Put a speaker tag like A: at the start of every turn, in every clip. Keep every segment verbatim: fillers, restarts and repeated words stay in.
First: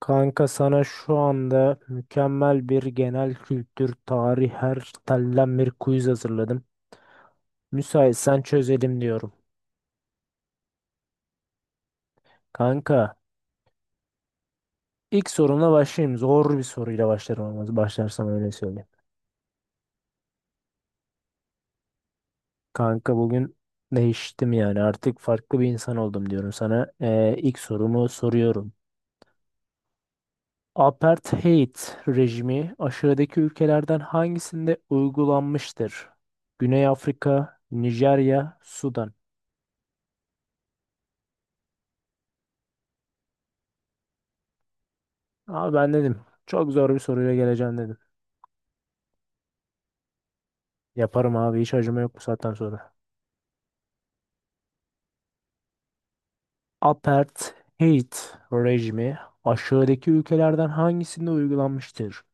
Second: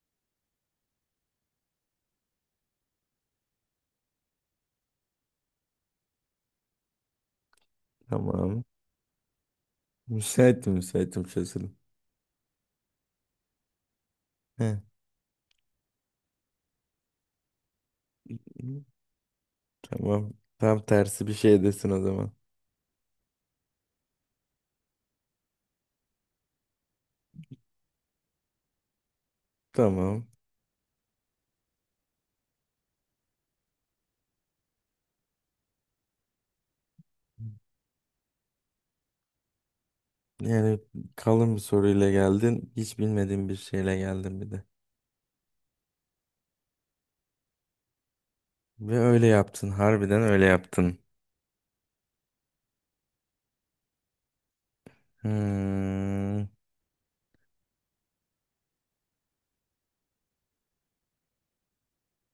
A: Kanka sana şu anda mükemmel bir genel kültür, tarih her telden bir quiz hazırladım. Müsaitsen
B: Tamam.
A: çözelim diyorum.
B: Müsaitim müsaitim çözülüm.
A: Kanka
B: Heh.
A: ilk sorumla başlayayım. Zor bir soruyla başlarım ama başlarsam öyle söyleyeyim.
B: Tamam. Tam tersi bir şey desin o zaman.
A: Kanka bugün değiştim yani artık farklı bir insan oldum diyorum sana. Ee, ilk sorumu soruyorum.
B: Tamam.
A: Apartheid rejimi aşağıdaki ülkelerden hangisinde uygulanmıştır? Güney Afrika, Nijerya, Sudan.
B: Yani kalın bir soruyla geldin. Hiç bilmediğim bir şeyle geldin bir de.
A: Abi ben dedim. Çok zor bir soruyla geleceğim dedim.
B: Ve öyle yaptın. Harbiden öyle yaptın.
A: Yaparım abi hiç acıma yok bu saatten sonra.
B: Hmm.
A: Apartheid rejimi aşağıdaki ülkelerden hangisinde uygulanmıştır?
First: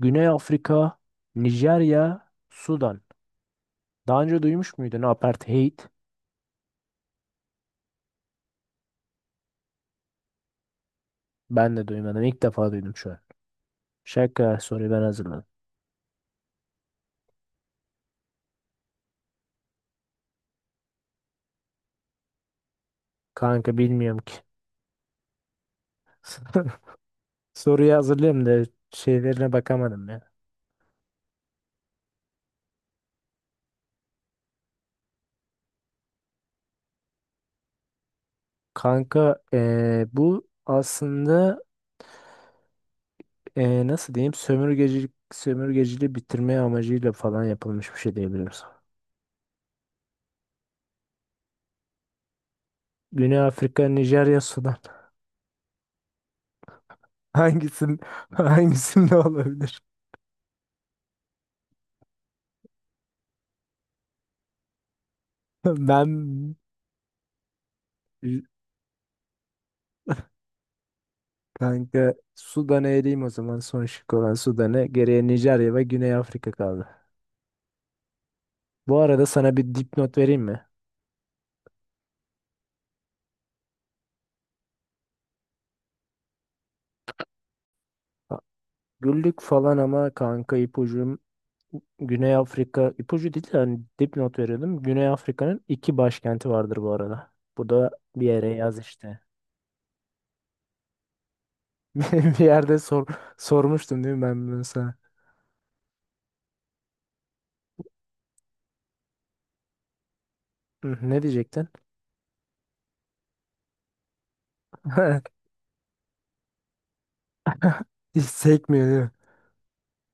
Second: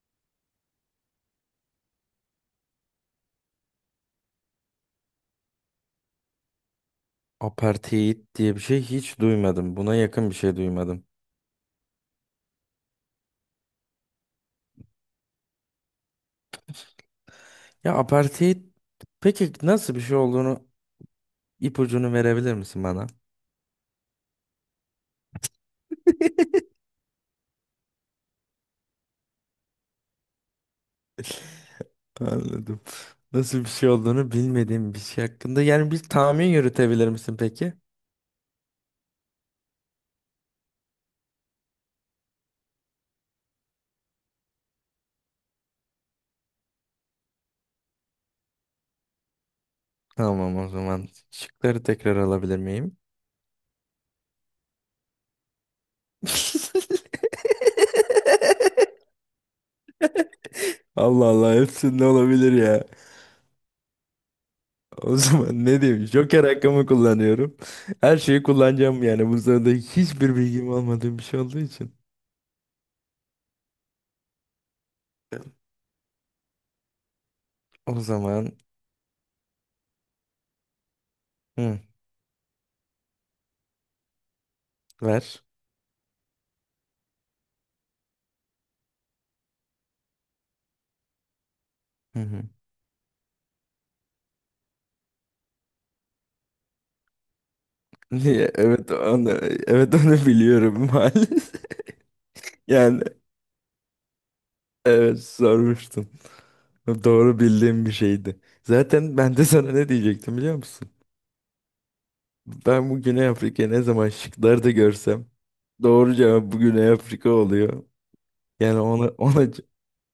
A: Güney Afrika, Nijerya, Sudan. Daha önce duymuş muydun apartheid?
B: Apartheid diye bir şey hiç duymadım. Buna yakın bir şey duymadım.
A: Ben de duymadım. İlk defa duydum şu an. Şaka soruyu ben hazırladım.
B: Ya apartheid peki nasıl bir şey olduğunu ipucunu verebilir misin bana?
A: Kanka bilmiyorum ki. Soruyu hazırlayayım da şeylerine bakamadım ya.
B: Anladım. Nasıl bir şey olduğunu bilmediğim bir şey hakkında. Yani bir tahmin yürütebilir misin peki?
A: Kanka eee, bu aslında Ee, nasıl diyeyim? Sömürgecilik, sömürgeciliği bitirme amacıyla falan yapılmış bir şey diyebiliriz.
B: Tamam o zaman. Şıkları tekrar alabilir miyim?
A: Güney Afrika, Nijerya, Sudan. Hangisin, hangisinde olabilir?
B: Allah Allah hepsinde olabilir ya. O zaman ne diyeyim? Joker
A: Ben
B: hakkımı kullanıyorum. Her şeyi kullanacağım yani. Bu sırada hiçbir bilgim olmadığı bir şey olduğu için.
A: kanka Sudan'a eleyim o zaman. Son şık olan Sudan'ı. Geriye Nijerya ve Güney Afrika kaldı.
B: O zaman
A: Bu arada sana bir dipnot vereyim mi?
B: hı, ver.
A: Ha, güldük falan ama kanka ipucum
B: Hı
A: Güney
B: hı.
A: Afrika ipucu değil de hani dipnot veriyordum. Güney Afrika'nın iki başkenti vardır bu arada. Bu da bir yere
B: Niye?
A: yaz
B: Evet
A: işte.
B: onu, evet onu biliyorum maalesef.
A: Bir yerde
B: Yani
A: sor sormuştum değil mi ben bunu sana?
B: evet sormuştun. Doğru bildiğim bir şeydi. Zaten ben de sana ne diyecektim biliyor musun?
A: Hı, ne diyecektin?
B: Ben bu Güney Afrika'yı ne zaman şıklarda görsem doğru cevap bu Güney Afrika oluyor.
A: Hiç
B: Yani
A: sekmiyor değil
B: ona
A: mi?
B: ona c-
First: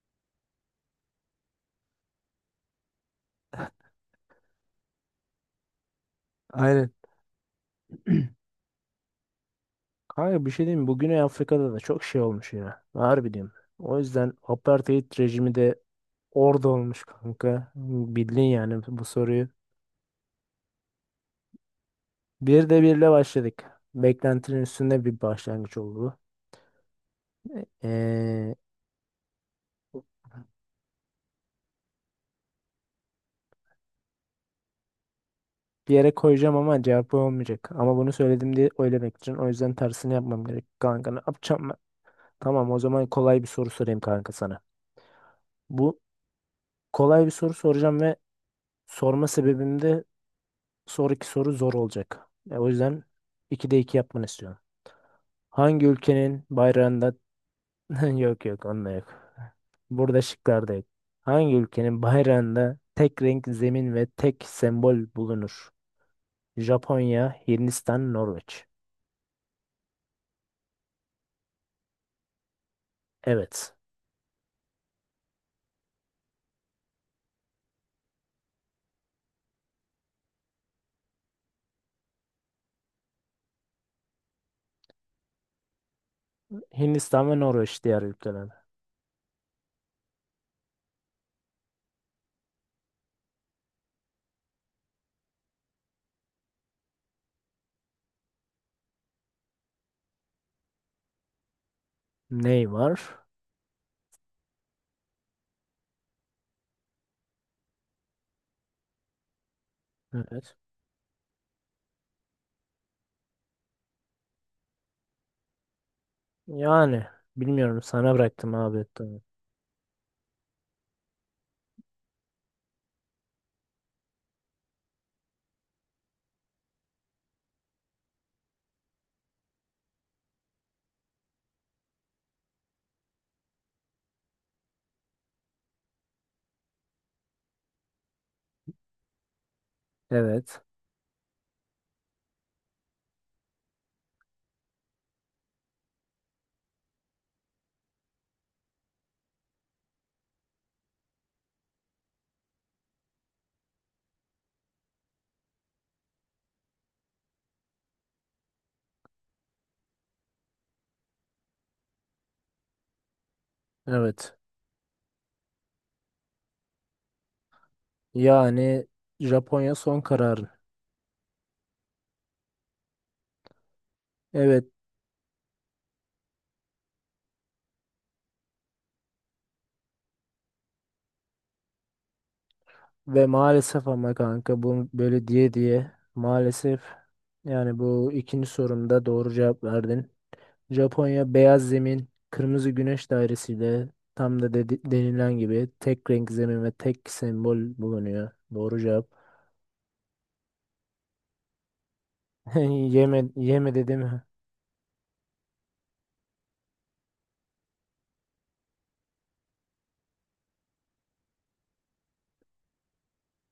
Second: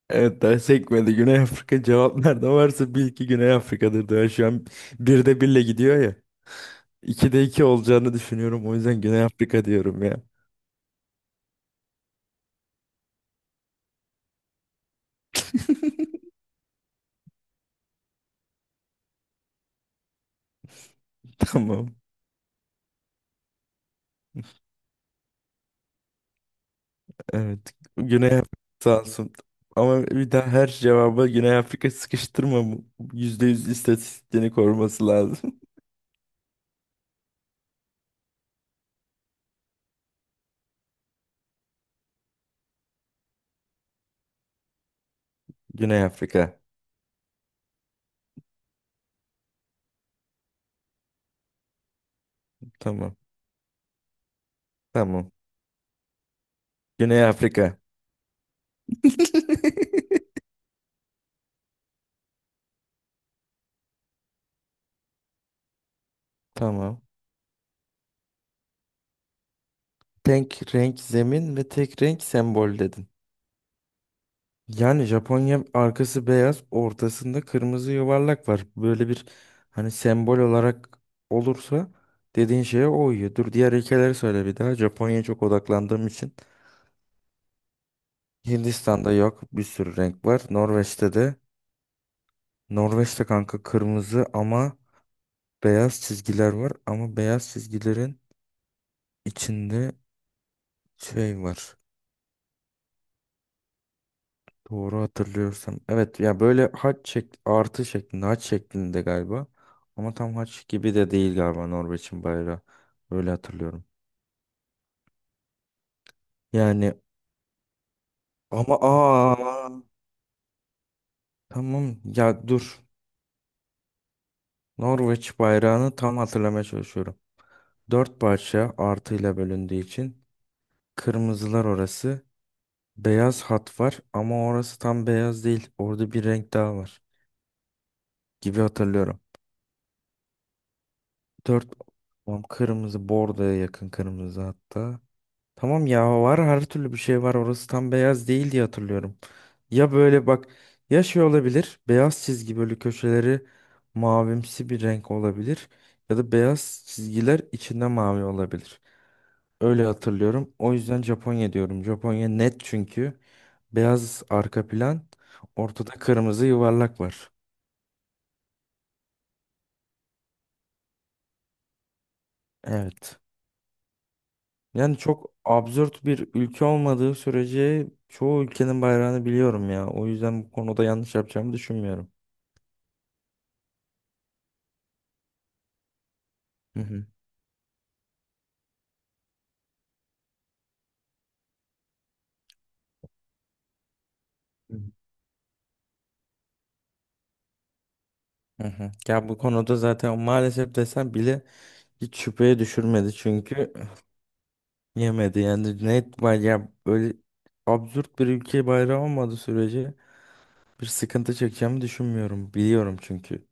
B: evet daha sekmedi, Güney Afrika cevap nerede varsa bil ki Güney Afrika'dır, daha şu an birde birle gidiyor ya.
A: Aynen.
B: İkide iki olacağını düşünüyorum, o yüzden Güney Afrika diyorum ya.
A: Kanka bir şey diyeyim mi? Bu Güney Afrika'da da çok şey olmuş ya. Harbi diyorum. O yüzden apartheid rejimi de orada olmuş kanka. Bildin yani bu soruyu.
B: Tamam,
A: Bir de birle başladık. Beklentinin üstünde bir başlangıç oldu.
B: evet Güney Afrika
A: Ee,
B: sağ olsun. Ama bir daha her cevaba Güney Afrika sıkıştırma. bu- Yüzde yüz istatistiğini koruması lazım.
A: bir yere koyacağım ama cevap olmayacak. Ama bunu söyledim diye oylamak için. O yüzden tersini yapmam gerek kanka. Ne yapacağım? Tamam o zaman kolay bir soru sorayım kanka sana. Bu
B: Güney Afrika.
A: kolay bir soru soracağım ve sorma sebebim de sonraki soru zor olacak. E, o yüzden
B: Tamam.
A: ikide iki yapmanı istiyorum.
B: Tamam.
A: Hangi ülkenin bayrağında
B: Güney Afrika.
A: yok yok onda yok. Burada şıklarda yok. Hangi ülkenin bayrağında tek renk zemin ve tek sembol bulunur?
B: Tamam.
A: Japonya, Hindistan, Norveç.
B: Tek renk zemin ve tek renk sembol dedin.
A: Evet.
B: Yani Japonya arkası beyaz, ortasında kırmızı yuvarlak var. Böyle bir, hani, sembol olarak olursa dediğin şeye o uyuyor. Dur, diğer ülkeleri söyle bir daha. Japonya'ya çok odaklandığım için.
A: Hindistan ve Norveç diğer ülkeler.
B: Hindistan'da yok, bir sürü renk var. Norveç'te de. Norveç'te kanka kırmızı ama beyaz çizgiler var. Ama beyaz çizgilerin içinde şey var.
A: Ney var?
B: Doğru hatırlıyorsam. Evet, ya böyle haç şek artı şeklinde, haç şeklinde galiba. Ama tam
A: Evet.
B: haç gibi de değil galiba Norveç'in bayrağı. Öyle hatırlıyorum. Yani,
A: Yani bilmiyorum sana bıraktım
B: ama
A: abi.
B: aa tamam ya, dur. Norveç bayrağını tam hatırlamaya çalışıyorum. Dört parça artıyla bölündüğü için kırmızılar orası. Beyaz hat var ama orası tam beyaz değil. Orada bir renk daha var gibi hatırlıyorum.
A: Evet.
B: Dört, tamam, kırmızı bordoya yakın kırmızı hatta. Tamam ya, var, her türlü bir şey var, orası tam beyaz değil diye hatırlıyorum. Ya böyle bak, ya şey olabilir, beyaz çizgi böyle köşeleri mavimsi bir renk olabilir. Ya da beyaz çizgiler içinde mavi olabilir. Öyle hatırlıyorum. O yüzden Japonya diyorum. Japonya net çünkü. Beyaz
A: Evet.
B: arka plan, ortada kırmızı yuvarlak var.
A: Yani Japonya son kararı.
B: Evet.
A: Evet
B: Yani çok absürt bir ülke olmadığı sürece çoğu ülkenin bayrağını biliyorum ya. O yüzden bu konuda yanlış yapacağımı düşünmüyorum.
A: ve maalesef ama kanka bu böyle diye diye maalesef
B: Hı hı.
A: yani bu ikinci sorumda doğru cevap verdin. Japonya beyaz zemin, kırmızı güneş dairesiyle tam da
B: Hı hı.
A: dedi- denilen gibi tek renk zemin ve tek sembol bulunuyor. Doğru cevap.
B: Ya bu konuda zaten maalesef desem bile hiç şüpheye düşürmedi
A: Yeme,
B: çünkü
A: yeme dedim.
B: yemedi yani, net bay- ya böyle absürt bir ülke bayrağı olmadığı sürece bir sıkıntı çekeceğimi düşünmüyorum, biliyorum çünkü.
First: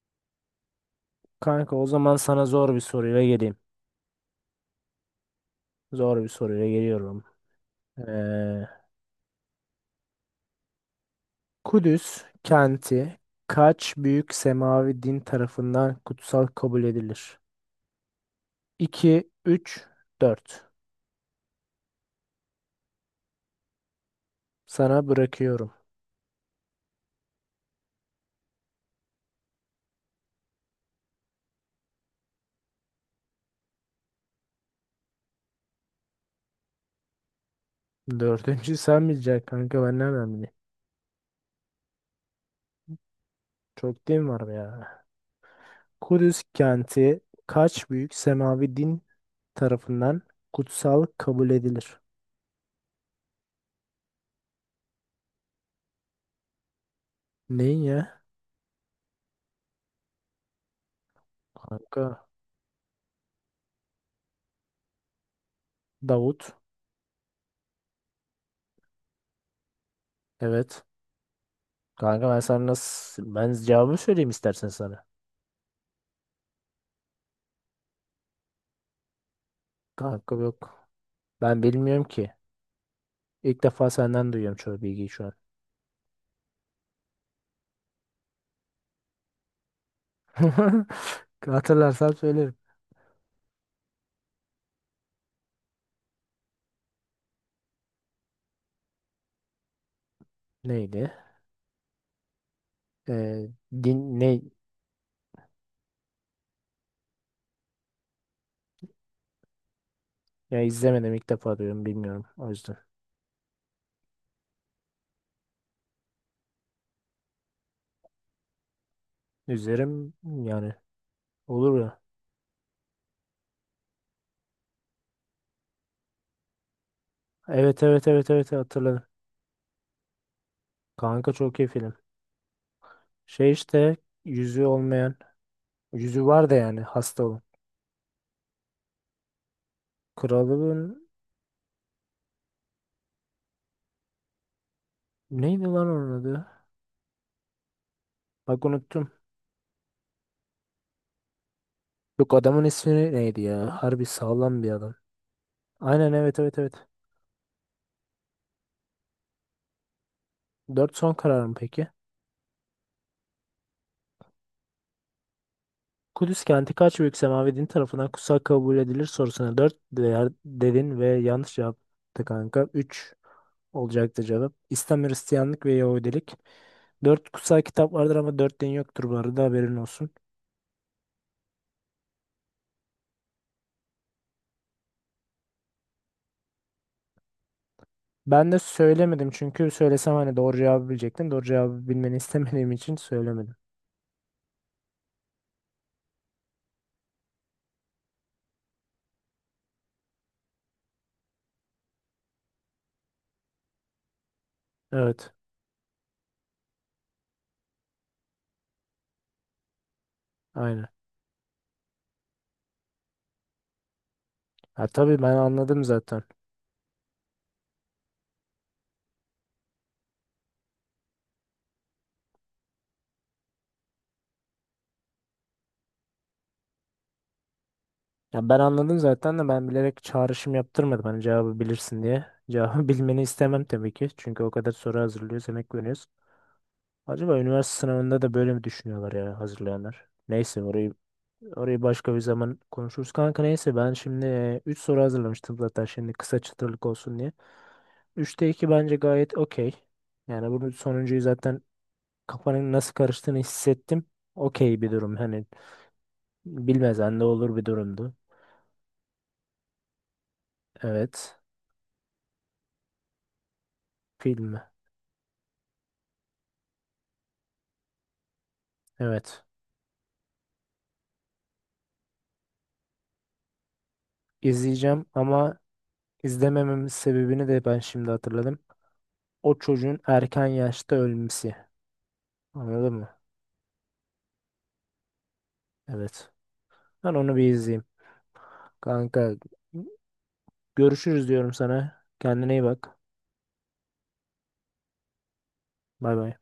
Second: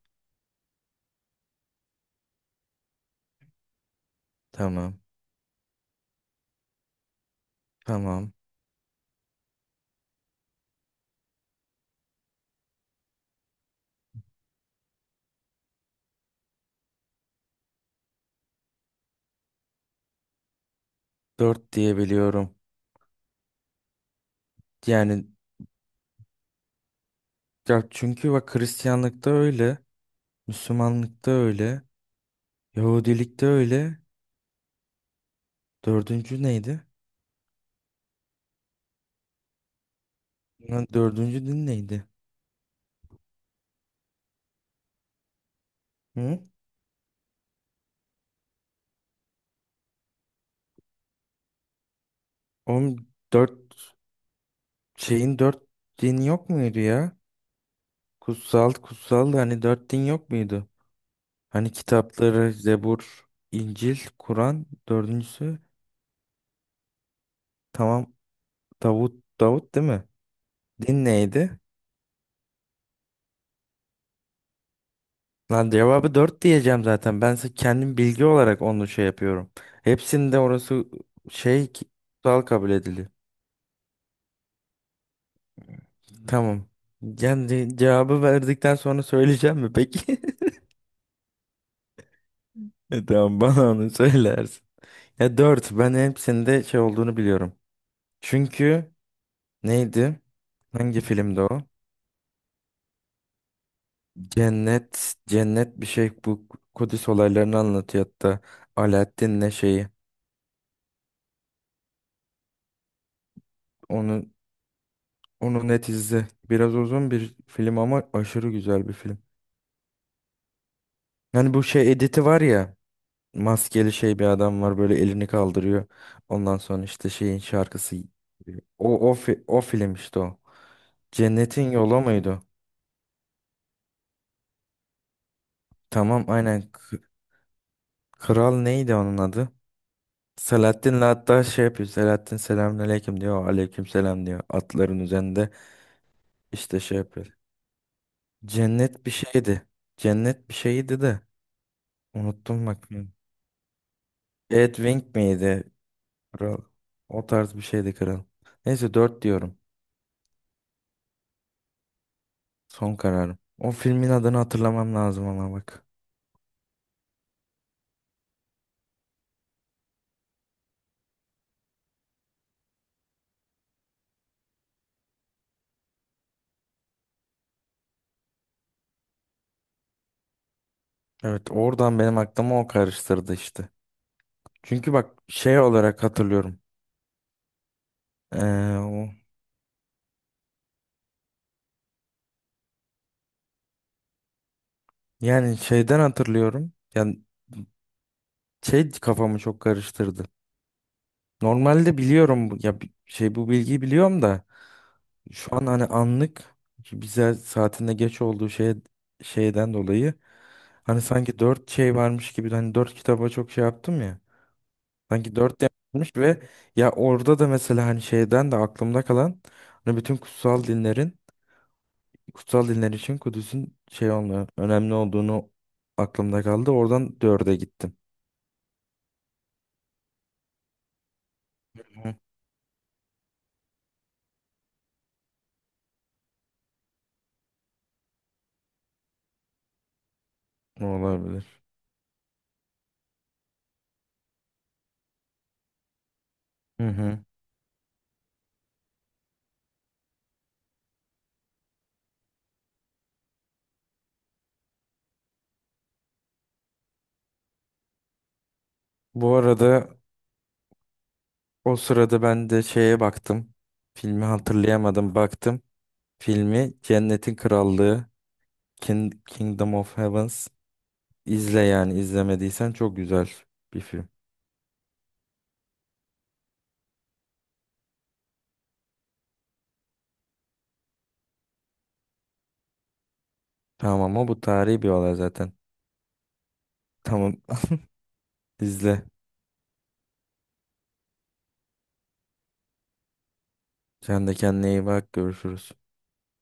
A: Kanka o zaman sana zor bir soruyla geleyim.
B: Tamam.
A: Zor bir soruyla geliyorum.
B: Tamam,
A: Ee, Kudüs kenti kaç büyük semavi din tarafından kutsal kabul edilir? iki, üç, dört.
B: dört diye biliyorum
A: Sana
B: yani.
A: bırakıyorum.
B: Ya çünkü bak, Hristiyanlıkta öyle, Müslümanlıkta öyle, Yahudilikte öyle. Dördüncü neydi?
A: Dördüncü sen bileceksin kanka ben nereden bileyim?
B: Lan, dördüncü din neydi?
A: Çok din var be ya.
B: Hı?
A: Kudüs kenti kaç büyük semavi din tarafından kutsal kabul edilir?
B: Oğlum, dört şeyin dört dini yok muydu ya?
A: Neyin ya?
B: Kutsal, kutsal da hani dört din yok muydu? Hani
A: Kanka
B: kitapları Zebur, İncil, Kur'an, dördüncüsü,
A: Davut.
B: tamam, Davut. Davut değil mi?
A: Evet.
B: Din neydi?
A: Kanka ben sana nasıl... Ben cevabı söyleyeyim istersen sana.
B: Lan, cevabı dört diyeceğim zaten. Ben se- kendim bilgi olarak onu şey yapıyorum.
A: Kanka
B: Hepsinde orası
A: yok. Ben
B: şey ki-
A: bilmiyorum ki.
B: kutsal kabul ediliyor.
A: İlk defa senden duyuyorum çoğu bilgiyi şu an.
B: Tamam. Yani cevabı verdikten sonra söyleyeceğim mi peki?
A: Hatırlarsan söylerim.
B: E, tamam, bana onu söylersin. Ya dört, ben hepsinde şey olduğunu biliyorum. Çünkü neydi? Hangi
A: Neydi?
B: filmde o?
A: Ee, din, ne?
B: Cennet, cennet bir şey, bu Kudüs olaylarını anlatıyor hatta. Alaaddin'le şeyi.
A: Ya izlemedim ilk defa duyuyorum bilmiyorum o yüzden.
B: Onu, onu net izle. Biraz uzun bir film ama aşırı güzel bir film.
A: İzlerim yani
B: Yani bu
A: olur
B: şey
A: ya.
B: editi var ya. Maskeli şey bir adam var, böyle elini kaldırıyor. Ondan sonra işte şeyin
A: Evet,
B: şarkısı
A: evet, evet, evet,
B: giriyor.
A: hatırladım.
B: O o fi- o film işte o.
A: Kanka çok iyi
B: Cennetin
A: film.
B: Yolu muydu?
A: Şey işte yüzü olmayan
B: Tamam
A: yüzü var da
B: aynen.
A: yani
B: K-
A: hasta olan.
B: Kral neydi onun adı? Selahattin'le
A: Kralın
B: hatta şey yapıyor. Selahattin selamünaleyküm diyor. Aleyküm selam diyor. Atların üzerinde
A: neydi lan onun adı?
B: işte şey yapıyor.
A: Bak
B: Cennet
A: unuttum.
B: bir şeydi. Cennet bir şeydi de.
A: Yok adamın
B: Unuttum bak.
A: ismi neydi ya? Harbi sağlam bir adam.
B: Edwin miydi?
A: Aynen, evet,
B: Kral.
A: evet, evet.
B: O tarz bir şeydi kral. Neyse, dört diyorum.
A: Dört son karar mı peki?
B: Son kararım. O filmin adını hatırlamam lazım ama bak.
A: Kudüs kenti kaç büyük semavi din tarafından kutsal kabul edilir sorusuna dört değer dedin ve yanlış yaptı kanka. Üç olacaktı cevap. İslam, Hristiyanlık ve Yahudilik. Dört kutsal kitap vardır ama dört din yoktur bu arada haberin olsun.
B: Evet, oradan benim aklıma o karıştırdı işte. Çünkü bak, şey olarak hatırlıyorum.
A: Ben de
B: Ee, o,
A: söylemedim çünkü söylesem hani doğru cevabı bilecektim. Doğru cevabı bilmeni istemediğim için söylemedim.
B: Yani şeyden hatırlıyorum. Yani şey kafamı çok karıştırdı. Normalde biliyorum bu- ya bi- şey, bu bilgiyi biliyorum da
A: Evet,
B: şu an hani anlık bize saatinde geç olduğu şey şeyden dolayı
A: aynen.
B: hani sanki dört şey varmış gibi, hani dört kitaba çok şey yaptım ya.
A: Ha, tabii
B: Sanki
A: ben
B: dört
A: anladım
B: yapmış
A: zaten.
B: ve ya orada da mesela hani şeyden de aklımda kalan, hani bütün kutsal dinlerin kutsal dinler için Kudüs'ün şey olmuyor, önemli olduğunu aklımda kaldı. Oradan dörde gittim.
A: Ya ben anladım zaten de ben bilerek çağrışım yaptırmadım hani cevabı bilirsin
B: Hı.
A: diye. Cevabı bilmeni istemem tabii ki. Çünkü o kadar soru hazırlıyoruz, emek veriyoruz. Acaba üniversite sınavında da böyle mi düşünüyorlar ya hazırlayanlar? Neyse orayı
B: Olabilir.
A: orayı başka bir zaman konuşuruz. Kanka neyse ben şimdi e, üç soru hazırlamıştım zaten şimdi kısa çıtırlık
B: Hı
A: olsun
B: hı.
A: diye. üçte iki bence gayet okey. Yani bunun sonuncuyu zaten kafanın nasıl karıştığını hissettim. Okey bir durum hani bilmezen de olur bir durumdu.
B: Bu arada
A: Evet.
B: o sırada ben de şeye baktım. Filmi
A: Film.
B: hatırlayamadım, baktım. Filmi Cennetin Krallığı, King,
A: Evet.
B: Kingdom of Heavens. İzle yani, izlemediysen çok güzel bir film.
A: İzleyeceğim ama izlemememin sebebini de ben şimdi hatırladım. O çocuğun erken yaşta ölmesi. Anladın mı?
B: Tamam, ama bu tarihi bir olay zaten.
A: Evet. Ben
B: Tamam.
A: onu bir izleyeyim.
B: İzle.
A: Kanka görüşürüz diyorum sana. Kendine iyi bak.
B: Sen de kendine iyi bak. Görüşürüz.
A: Bay bay.